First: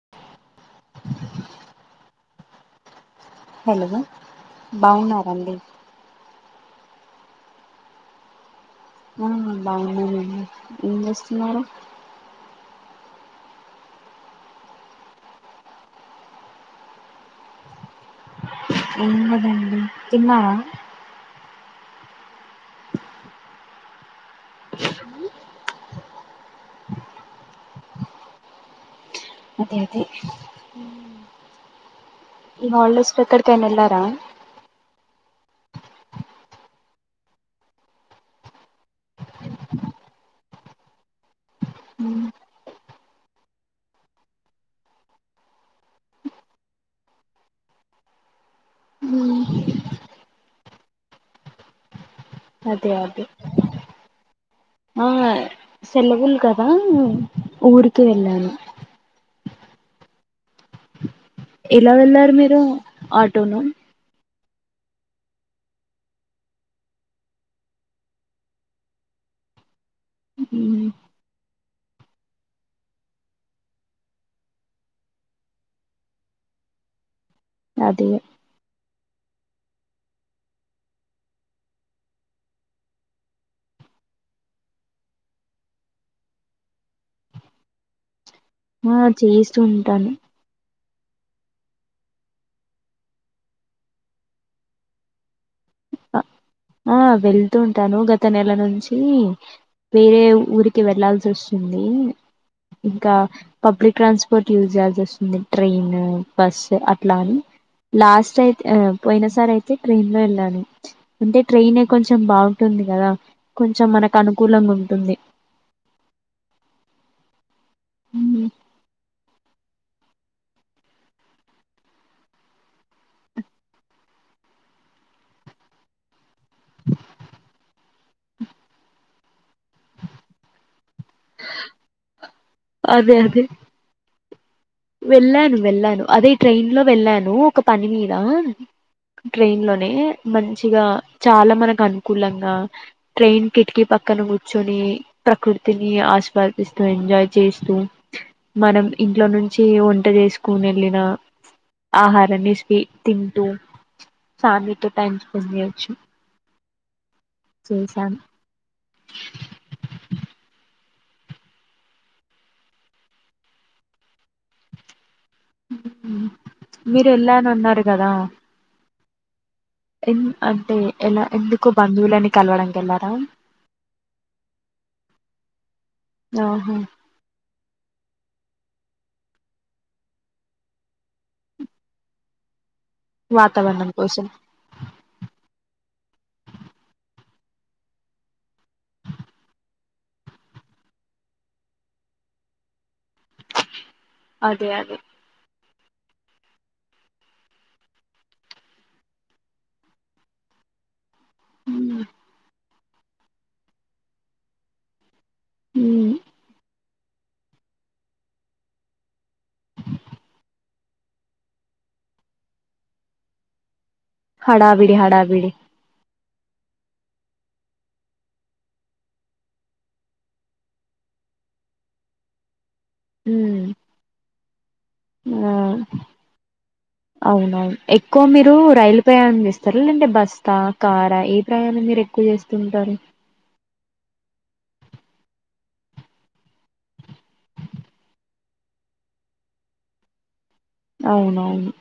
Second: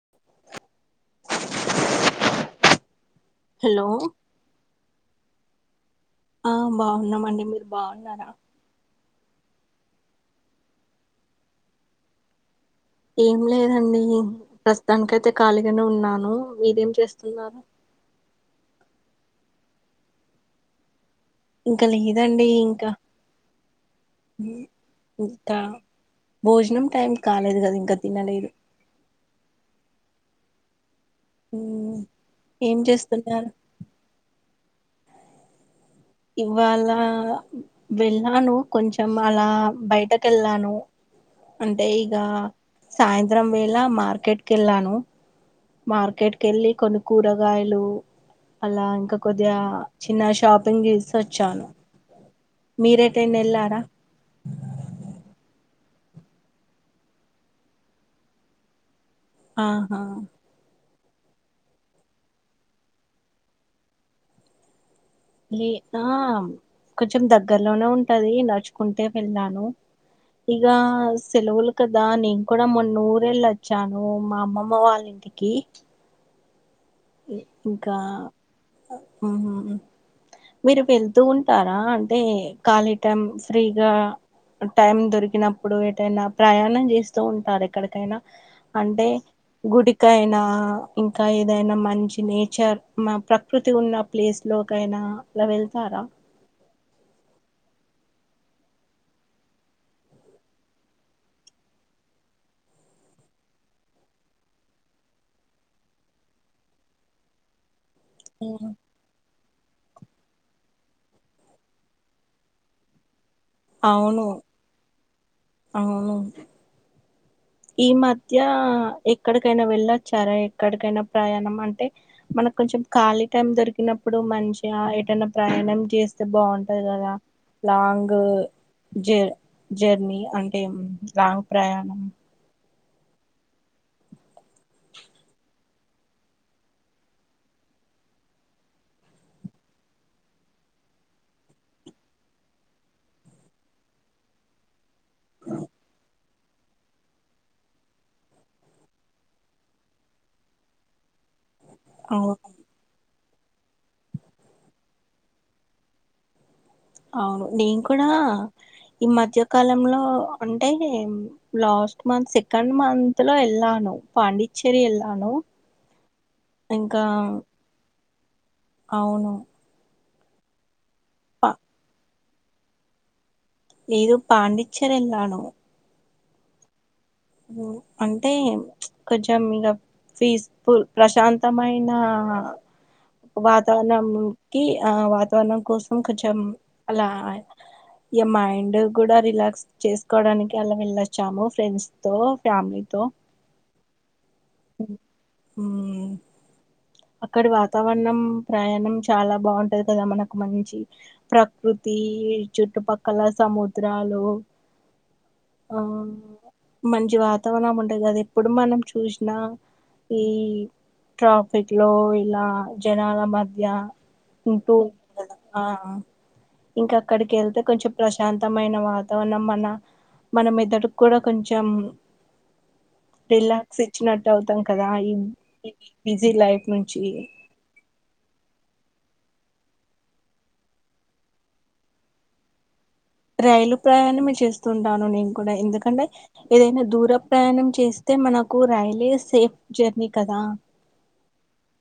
[inaudible] Hello బాగున్నారండి ఆ బాగున్నమండి మీరు బాగున్నారా ఆ బాగున్నానండి ఎం చేస్తున్నారు ఏం లేదండి ప్రస్తుతానికైతే ఖాళీగానే ఉన్నాను మీరేం చేస్తున్నారు ఏం లేదండి తిన్నారా ఇంకా లేదండి ఇంకా ఇంకా భోజనం టైం కాలేదు కదా ఇంకా తినలేదు. అదే అదే హుమ్ ఈ హాలిడేస్ లో ఎక్కడికైనా వెళ్లారా ఇవాళ వెళ్ళాను కొంచెం అలా బయటకు వెళ్ళాను, అంటే ఇగా సాయంత్రం వేళ మార్కెట్కి వెళ్ళాను. మార్కెట్ కి వెళ్ళి కొన్ని కూరగాయలు అలా ఇంకా కొద్దిగా చిన్న షాపింగ్ చేసి వచ్చాను. అదే అదే మీరెటైన ఎల్లార ఆ సెలవుల్కదా ఊరుకి వెళ్ళాను ఆహా ఎలా వెళ్లారు మీరు ఆటోన లే ఆ కొంచెం దగ్గర్లోనే ఉంటది నడుచుకుంటే వెళ్ళాను ఇగా సెలువులు కదా నేను కూడా మొన్నఊరేల్లి వచ్చాను మా అమ్మమ్మ వాళ్ళ ఇంటికి ఇంకా అదే ఉమ్ మీరు వెళ్తూ ఉంటారా అంటే ఖాళీ టైం ఫ్రీగా టైం దొరికినప్పుడు ఎటైనా ప్రయాణం చేస్తూ ఉంటార ఎక్కడికైనా, ఆ అంటే చేస్తూ ఉంటాను గుడికైన ఇంకా ఏదైనా మంచి నేచర్ మా ప్రకృతి ఉన్న ప్లేస్ లోకైనా ల వెల్ తార ఆ వెళ్తూ ఉంటాను గత నెల నుంచి వేరే ఊరికి వెళ్లాల్సి వస్తుంది. ఇంకా పబ్లిక్ ట్రాన్స్పోర్ట్ యూజ్ చేయాల్సి వస్తుంది. ట్రైన్, బస్ అట్లా అని లాస్ట్ అయితే ఆ పోయిన సారె తే ట్రైన్ లో వెళ్ళాలి అంటే ట్రైన్ కొంచెం బాగుంటుంది కదా కొంచెం మనకు అవును అనుకూలంగా ఉంటుంది అవును ఈ మధ్య ఎక్కడ ప్పుడైనా వెళ్ళొచ్చారా ఎక్కడికైనా ప్రయాణం అంటే మనకు కొంచెం ఖాళీ టైమ్ దొరికినప్పుడు మంచిగా ఎటైనా ప్రయాణం చేస్తే బాగుంటది కదా లాంగ్ జ జర్నీ అంటే లాంగ్ ప్రయాణం. అదే అదే వెళ్ళాను వెళ్ళాను అదే ట్రైన్ లో వెళ్ళాను. ఒక పని మీద ట్రైన్ లోనే మంచిగా చాలా మనకు అనుకూలంగా ట్రైన్ కిటికీ పక్కన కూర్చొని, ప్రకృతిని ఆస్వా దిస్తూ ఎంజాయ్ చేస్తూ మనం ఇంట్లో నుం చి వంట చేసుకోని వెళ్ళిన అవును ఆహారణిష్కి తింటూ ఫ్యామిలీతో టైమ్ స్పెండ్ చేయొచ్చు అవును నేను కూడా చేశాను ఈ మధ్యకాలంలో అంటే నే లాస్ట్ మంత్ సెకండ్ మంత్ లో వెళ్ళాను పాండిచ్చేరి వెళ్ళ మీరు వెళ్ళనన్నారు కదా అవును ఎమ్ అంటే ఎలా పా ఎందుకు బంధువులని కల్వడంకి కెల్లారా లేదు పాండిచ్చేరీ ఏళ్లను ఓహో అంటే కొంచెం ఇగ పిస్ ఫుల్ ప్రశాంతమైనా వాతావరణం వాతావరణమ్ కోసం కి ఆ వాతావరణం కోసం కొంచెం అలా ఈ మైండ్ కూడా రిలాక్స్ చేసుక్కోడానికి అలా వెళ్ళొచ్చాము ఫ్రెండ్స్ తో ఫ్యామిలీ తో అదే అదే ఉమ్ అక్కడి వాతావరణం ప్రయాణం చాలా బాగుంటది కదా మనకు మంచి ప్రకృతీ చుట్లుపక్కల సముద్రాలు ఆ మ్మ్ మంచి వాతావణం ఉంటది అది ఇప్పుడు మనం చూసిన ఈ ట్రాప్ ఫిక్లో ఇలా జనాల మధ్య ఉంటూ హడావిడి ఉంటది కదా. హడావిడి ఆ ఇంకా అక్కడికి ఏళ్తే కొంచెం ప్రశాంతమైన వాతావరణం మన మనం మెదడుకు కూడా కొంచెం మ్మ్ రీలాక్స్ ఇచ్చినట్ అవుతాం కదా ఇ ఆ అవునవును ఎక్కువ మీరు రైలు ప్రయాం చేస్తారూ లేంటే బసా కారా ఏ ప్రయాణం మీరు ఎక్కువ చేస్తూంటారు రైలు ప్రయాణమే చేస్తుంటాను నేను కూడా ఎందుకంటే ఏదైనా దూర ప్రయాణం చేస్తే మనకు రైలే సేఫ్ జర్నీ కదా అవునవును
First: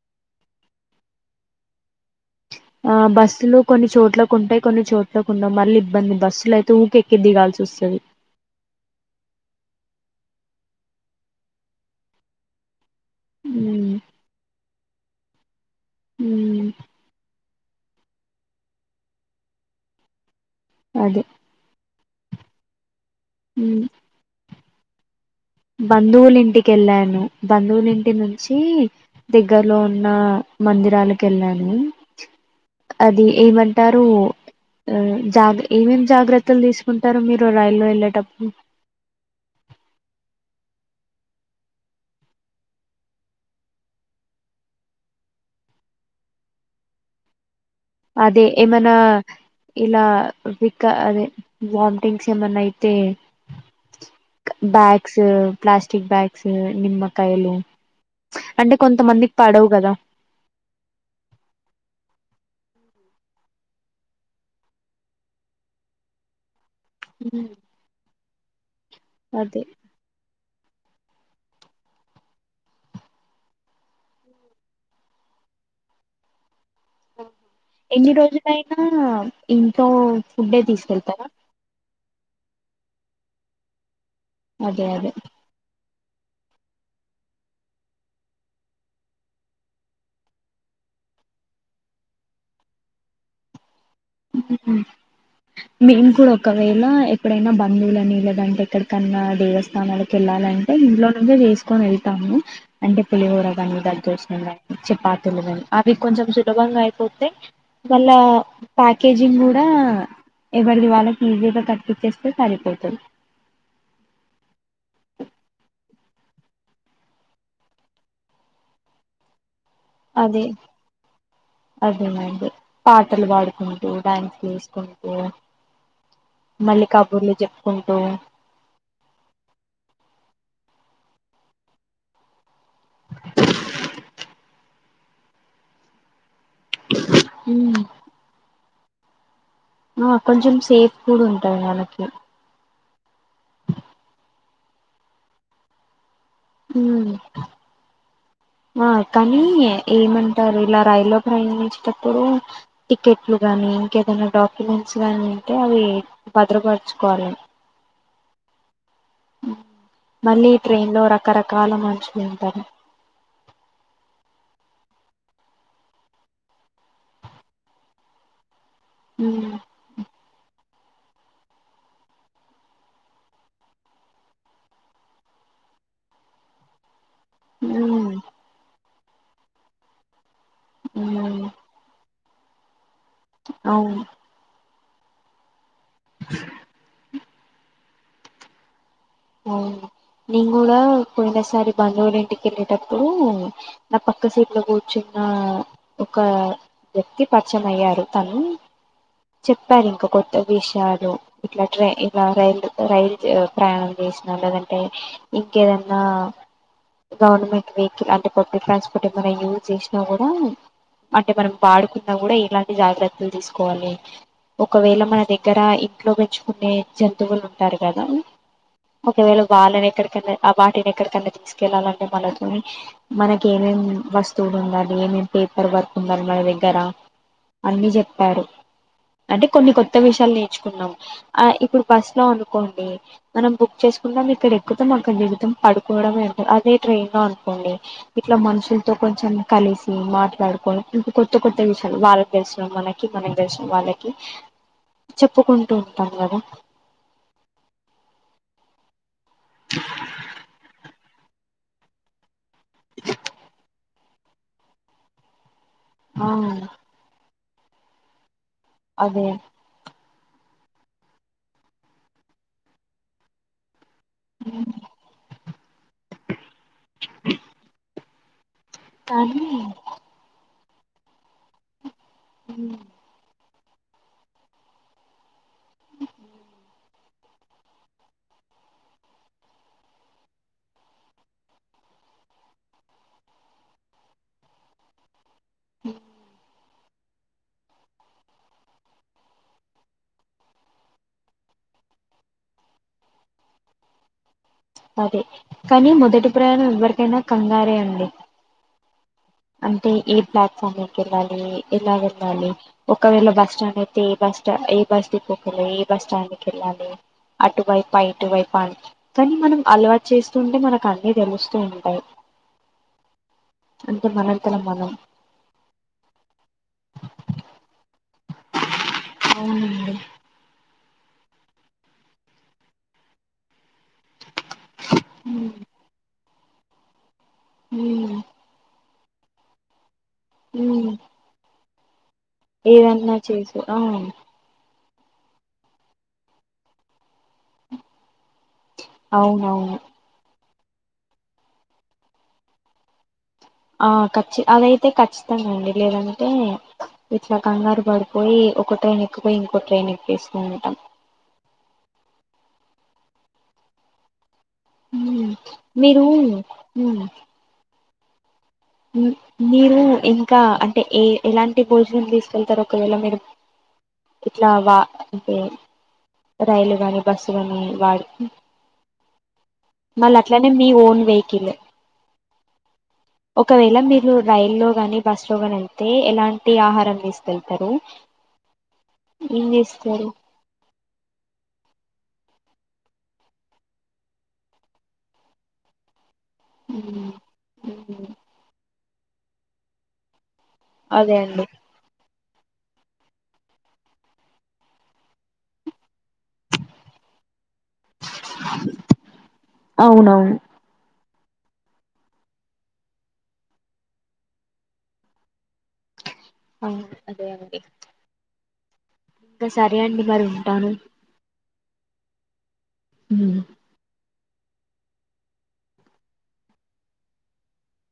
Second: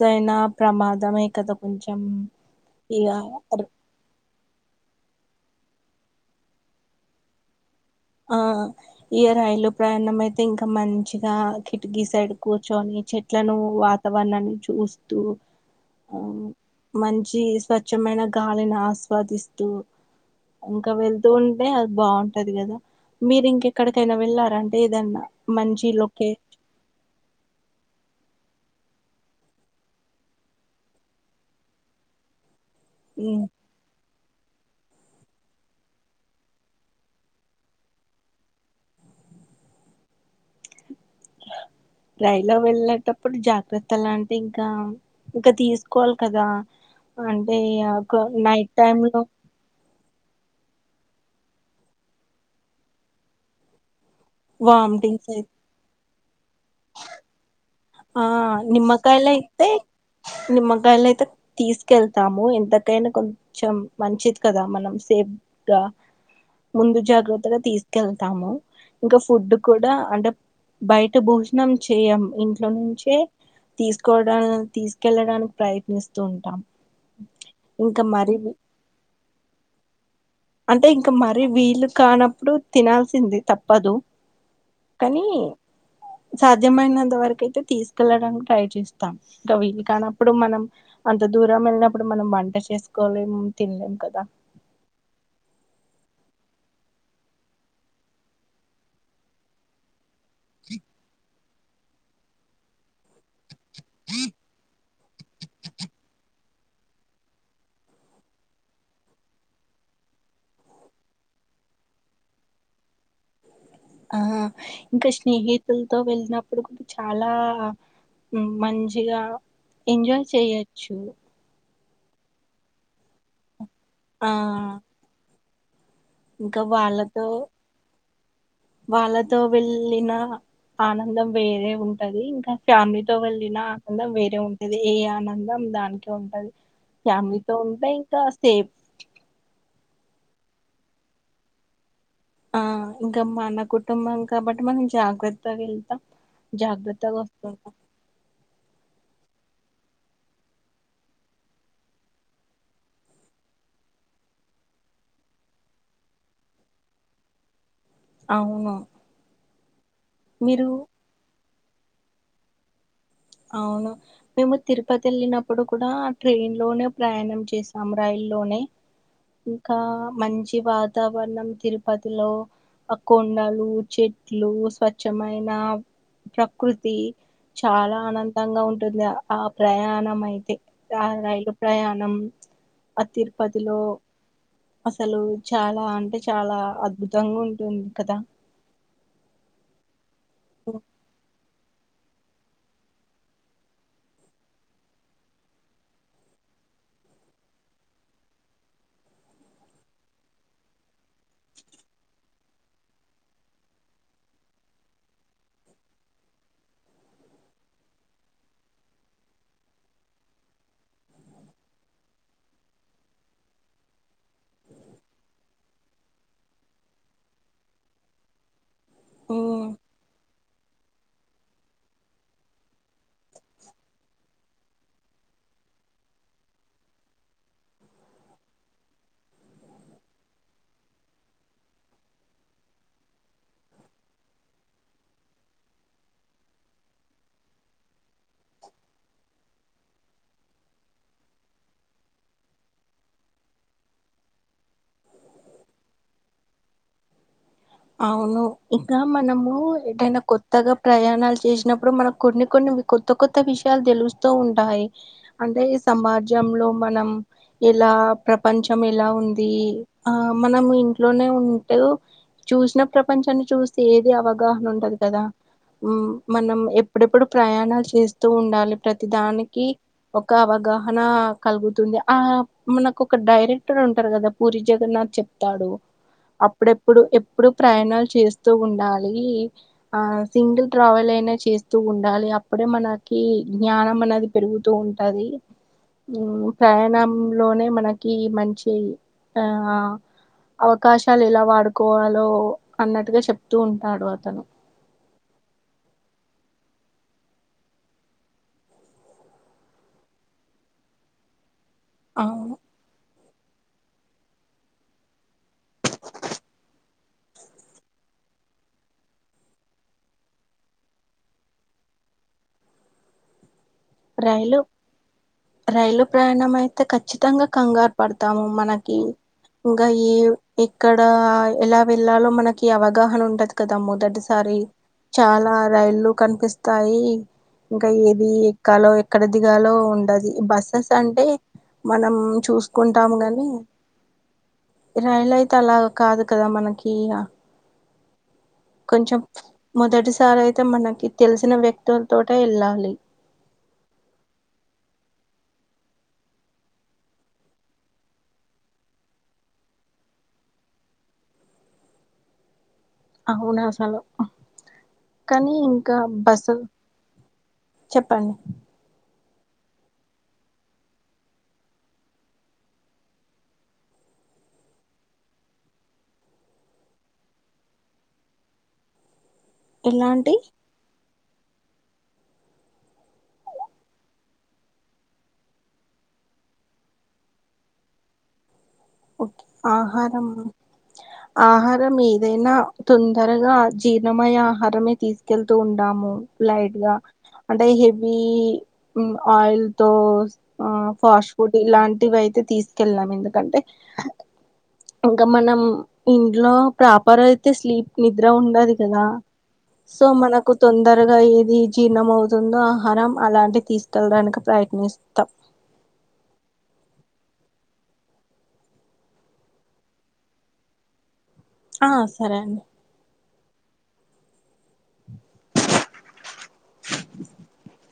దైనా ప్రమాదమే కదా కొంచెం ఆ ఇగ బస్సులు కొన్ని చోట్లకుంటాయి కొన్ని చోట్ల ఉండవు మళ్ళీ ఇబ్బంది బస్సులైతే ఊకె ఎక్కి దిగాల్సిసొస్తాది ఆ ఈ రైలు ప్రయాణం అయితే ఇంకా మంచిగా కిటికీ సైడ్ కూర్చొని చెట్లను ఉమ్ వాతావరణాన్ని చూస్ త్తూ అవును ఉమ్ మంచి స్వ చ్చమైన గాలిని ఆస్వాదిస్తూ. ఇంకా అదే వెళ్తుంటే అది బాగుంటది గదా మిరింకెక్కడికైనా వెల్ల అంటే ఏదన్నా మంచి లొకే బంధువులు ఇంటికె వెళ్ళాను బంధువులుంటి ఇంటి నుంచి దగ్గరలో ఉన్న మందిరాలకు వెళ్ళాను అది హ్మ్. ఏమంటారు ఆ జాగ ఏమేం జాగ్రత్తలు తీసుకుంటారు మీరు రైల్లో వెళ్ళేటప్పుడు రైలో వెళ్లేటప్పుడు జాగ్రత్తలు అంటే ఇంకా ఇంకా తీసుకోవాలి కదా అంటే ఇగ ఒక అదే నైట్ ఏమనా టైమ్ లో ఇలా వికా అదే వామిటింగ్స్ ఏమన్నా అయితే బ్యాగ్స్ వామిటింగ్స్ అయి ప్లాస్టిక్ బ్యాగ్స్ సే నిమ్మకయలు ఆ నిమ్మకాయలు అయితే కదా నిమ్మకాయలు అయితే తీసుకెళ్తాము ఎంత ఏమైనా కొంచెం మంచిది కదా మనం సేఫగా ముందు ఉమ్ జాగ్రత్తగా తీసుకెళ్తాము ఇంకా ఫుడ్ అదే కూడా అంటే బయట భోజనం చేయంం ఎందు ఇంట్లో నుంచే తీసుకోవడా తీసుకెళ్ళడానికి ప్రయత్నిస్తూ ఉంటాం ఇంకా ఎన్ని మరి రోజులైనా ఇంట్లో ఫుడ్డే అంటే ఇంకా తీసుకెళ్తారా మరి వీలుు కాన ప్పుడు తినాల్సింది తప్పదు అదే అదే కానీ సాధ్యమనంత వరకయితే తీసుకెళ్ళడానికి ట్రై చేస్తాం ఇంకా వీళ్ళ కానప్పుడు మనం అంత దూరం వెళ్ళినప్పుడు మనం వంట చేసుకోలేము తినలేము ఉ ఊ మేము కూడా ఒకవేళ ఎక్కడైనా బంధువులు నీళ్ళదంటే ఎక్కడికన్నా దేవస్థానలు వెళ్ళాలంటే ఇంట్లో నుంచి చేస్త కొని వెళ్తాము అంటే పులిహోరగానీ దద్దోజనం కానీ చపాతీలు కాని అవి కొంచెం సులభంగా అయిపోతాయి వాళ్ళ ప్యాకేజింగ్ కూడా ఎవరిది వాళ్ళకి ఈజీ గా కట్ చేస్తే సరిపోతుంది ఆ ఇంకా స్నేహితులతో వెళ్ళినప్పుడు కూడా చాలా మ్ మంచిగా ఎంజాయ్ అదే చేయొచ్చు అదేనండి పాటలు పాడుకు కూడా ఆ డ్యాన్స్ చేసుకుంటూ ఇంకా మళ్ళీ వాళ్ళతో కబుర్లు చెప్పుకుంటూ వాళ్ళతో వెళ్ళిన ఆనందం వేరే ఉంటది ఇంకా ఫ్యామిలీతో వెళ్ళిన ఆనందం వేరే ఉంటు ఏ ఆనందం దానికే ఉంటది ఫ్యామిలీతో ఉమ్ ఉంటే ఇంకా సేఫ్ ఆ కొంచెం సేఫ్ కూడా ఉంటాంది మనకి ఆ ఇంకా మన కుటుంబం కాబట్టి మనం జాగ్రత్తగా వెళ్తాం ఉమ్ జాగ్రత్తగా వస్తు ఆ కానీ ఏమంటారు ఇలా రైల్లో ప్రయాణించేటప్పుడు టికెట్లు గానీ ఇంకేదైనా డాక్యుమెంట్స్ గాని ఉంటే అవి భద్రపరచుకోవాలి అవును మళ్ళీ ఇ మీరు ట్రైన్ లో రక రక్క కాల మనుషులు ఉంటారు అవును మేము తిరుపతి వెళ్ళినప్పుడు కూడా ట్రైన్ లోనే ప్రయాణం చేసాం రైలు లోనే ఉమ్ ఇంకా మంచి బ వాతావరణం తిరుపతిలో కొండలు చెట్లు స్వచ్ఛమైన ప్రకృతి చాలా ఉమ్ ఆనందంగా ఉం దా ఆ ప్రయాణం అయితే ఉమ్, రైలు ప్రయాణం అ తిరుపతిలో అవును అసలు చాల అంటే చాలా అద్భుత దొంగ ఉంటుంది కదా ఆ నింగ కూడా కూడాదసారి బంధువులు ఇంటిక వెళ్ళేటప్పుడు నా పక్క సీట్లో కూర్చున్న ఒక వ్యక్తి పరిచయం అయ్యారు తను చెప్పారు ఇంక కొత్త విషయాలు ఇట్లా ట్రైన్ ఇలా రైల్ రైల్ ప్రయాణం చేసినా లేదంటే ఇంకేదన్నా గవర్నమెంట్ వెహికల్ అంటే పబ్లిక్ ట్రాన్స్పోర్ట్ ఏమన్నా యూజ్ చేసినా కూడా అంటే మనం పాడుకున్నా కూడా ఇలాంటి జాగ్రత్తలు తీసుకోవాలి ఒకవేళ మన దగ్గర ఇంట్లో పెంచుకునే జంతువులు ఉంటారు కదా ఒకవేళ ఉమ్ వల్ల దెగ్గరకు వెళ్లే ఆ వాటిని ఎక్కడికన్నా తీసుకెళ్ళాలంటే మనతో మనకి ఏమేం వస్తువులు ఉండాలి ఏమేం పేపర్ వర్క్ ఉందాలి మన దగ్గర అన్ని చెప్పారు అంటే కొన్ని కొత్త విషయాలు నేర్చుకున్నాము ఆ ఇప్పుడు బస్ లో అనుకోండి మనం బుక్ చేసుకున్నా ఇక్కడ ఎక్కుతం అక్కడ దిగుతం పడుకోవడమే అదే ట్రైన్ లో అనుకోండి ఇట్లా మనుషులతో కొంచెం కలిసి మాట్లాడుకొని ఇంకా కొత్త కొత్త విషయాలు వాళ్ళకి తెలిసిన మనకి మనకి తెలిసిన వాళ్ళకి చెప్పుకుంటూ ఉంటాం కదా అవును ఇకా మనము ఏదైనా కొత్తగా ప్రయాణాలు చేసినప్పుడు మనకు కొన్ని కొన్ని కొత్త కొత్త విషయాలు తెలుస్తూ ఉంటాయి అంటే ఆ సమాజంలో మనం ఎలా ప్ర పంచం ఎలా అదే ఉంది ఆ మనం ఇంట్లోనే ఉంటే చూసిన ప్రపంచాన్ని చూస్త ఏది అవగాహన ఉంటదు కదా ఉ మనం ఎప్పుడెప్పుడు ప్రయాణాలు చేస్త ఉండాలి. ప్రతి కానీ దానికి ఒక అవగాహ నా కలుగుతుంది. ఆ మనకు ఒక డైరీ క్కడ ఉంటారు కదా పూరి జగన్నాథ్ చెప్తాడు అప్పుడప్పుడు అప్పుడు ప్రయాణాలు చేస్తూ ఉండాలి ఆ సింగిల్ ట్రావెల్ అయినా చేస్తూ ఉండాలి అప్పుడే మనకి జ్ఞానం అనేది పెరుగుతూ ఉంటది. ఉ ప్రయాణం. లోనే మనకి మంచి ఆ అవకాశాలు ఎలా వాడుకోవాలి. అన్నట్టుగా చెప్ప అదే కానీ మొదటి ప్రయాణం ఎవరి ఎైనా కంగారే అండి. అంటే ఏ ప్లాట్ఫారం కి వెళ్ళాలి ఎలా వెళ్ళాలి అవును ఒకవేళ బ. స్టాండ్ అయితే బస్ స్టా ఏ బస్ దిి ఏ బస్ స్టాండ్కి వెళ్ళాలి అటువైపు ఇటువైపు అ కానీ మనం అలవాటు చేస్తూ ఉంటే మనకు అన్నిీ తెలుస్తూ ఉంటాయి. అంటే మనంతల రైలు మనం రైలు ప్రయాణం అయితే ఖచ్చితంగా కంగారు పడతాము మనకి ఇంకా అవునండి ఈ ఇక్కడ ఎలా వెళ్లాలో మనకి అవగాహన ఉండది కదా మొదటిసారి ఉమ్ చాలా రైళ్లు కనిపిస్త తాయి ఇంకా ఉమ్ ఏది ఎక్కడ దిగాలో ఉండదు ఉమ్. బస్సెస్ అంటే. మనం చూసుకుంటాము ఏదన్నా కానీ చేసు ఆ రైలు అయితే అలా కాదు కదా మనకి ఇ కొంచెం అవునవును మొదటిసారాయితే అ మనకి తెలిసిన వ్యక్తుల తోటే వెళ్ళాలి. ఆ ఖచ్చిత అదైతే ఖచ్చితంగా అండి లేదంటే ఇట్లా కంగారు పడిపోయి ఒక ట్రైన్ ఎక్కుపోయి ఇంకో ట్రైన్ ఎక్వేస్తూ ఉంటాం. అవును అస్సలు మీఊరు ఉ చెప్పండి మీరు ఇంకా అంటే ఏ ఎలాంటి భోజనం తీసుకెళ్తారు. ఒకవేళ మీరు ఇట్లా వా అంటే రైలు కాని బస్సు కాని వాడు మళ్ళ ఇలాంటి అట్లనే మీ ఓన్ వెహికల్ ఒకవేళ మీరు రైల్లో గాని, బస్లో గాని వెళ్తే ఎలాంటి ఆహారం తీసుకెళ్తారు. ఓకే ఏం చేస్తారు ఆహారమ్ ఆహారం ఏదైనా తొందరగా జీర్ణమయ ఆహారమే తీసుకెళ్తూ ఉంటాము. లైట్ గా మ్, అంటే మ్, హెవి హు ఆయిల్తోస్ ఆ అదే ఫాస్ట్ అండి ఫుడ్ ఇలాంటివి అయితే అయితే తీసుకెళ్ళం ఎందుకంటే గమనం ఇంట్లో ప్రాపర్ అయితే స్లీప్ నిద్ర ఉండదు. కదా సో అవునవును మనకు తొందర త్వరగా ఏది జీర్ణం అవుతుందో ఆహారం అలాంటి తీసుకెళ్ళడానికి ప్రయత్నిస్తాం. అ అదే అండి ఇంకా సరే అండి మరి ఉంటాను. ఆ సరే అండి అ [unintelligible] [unintelligible]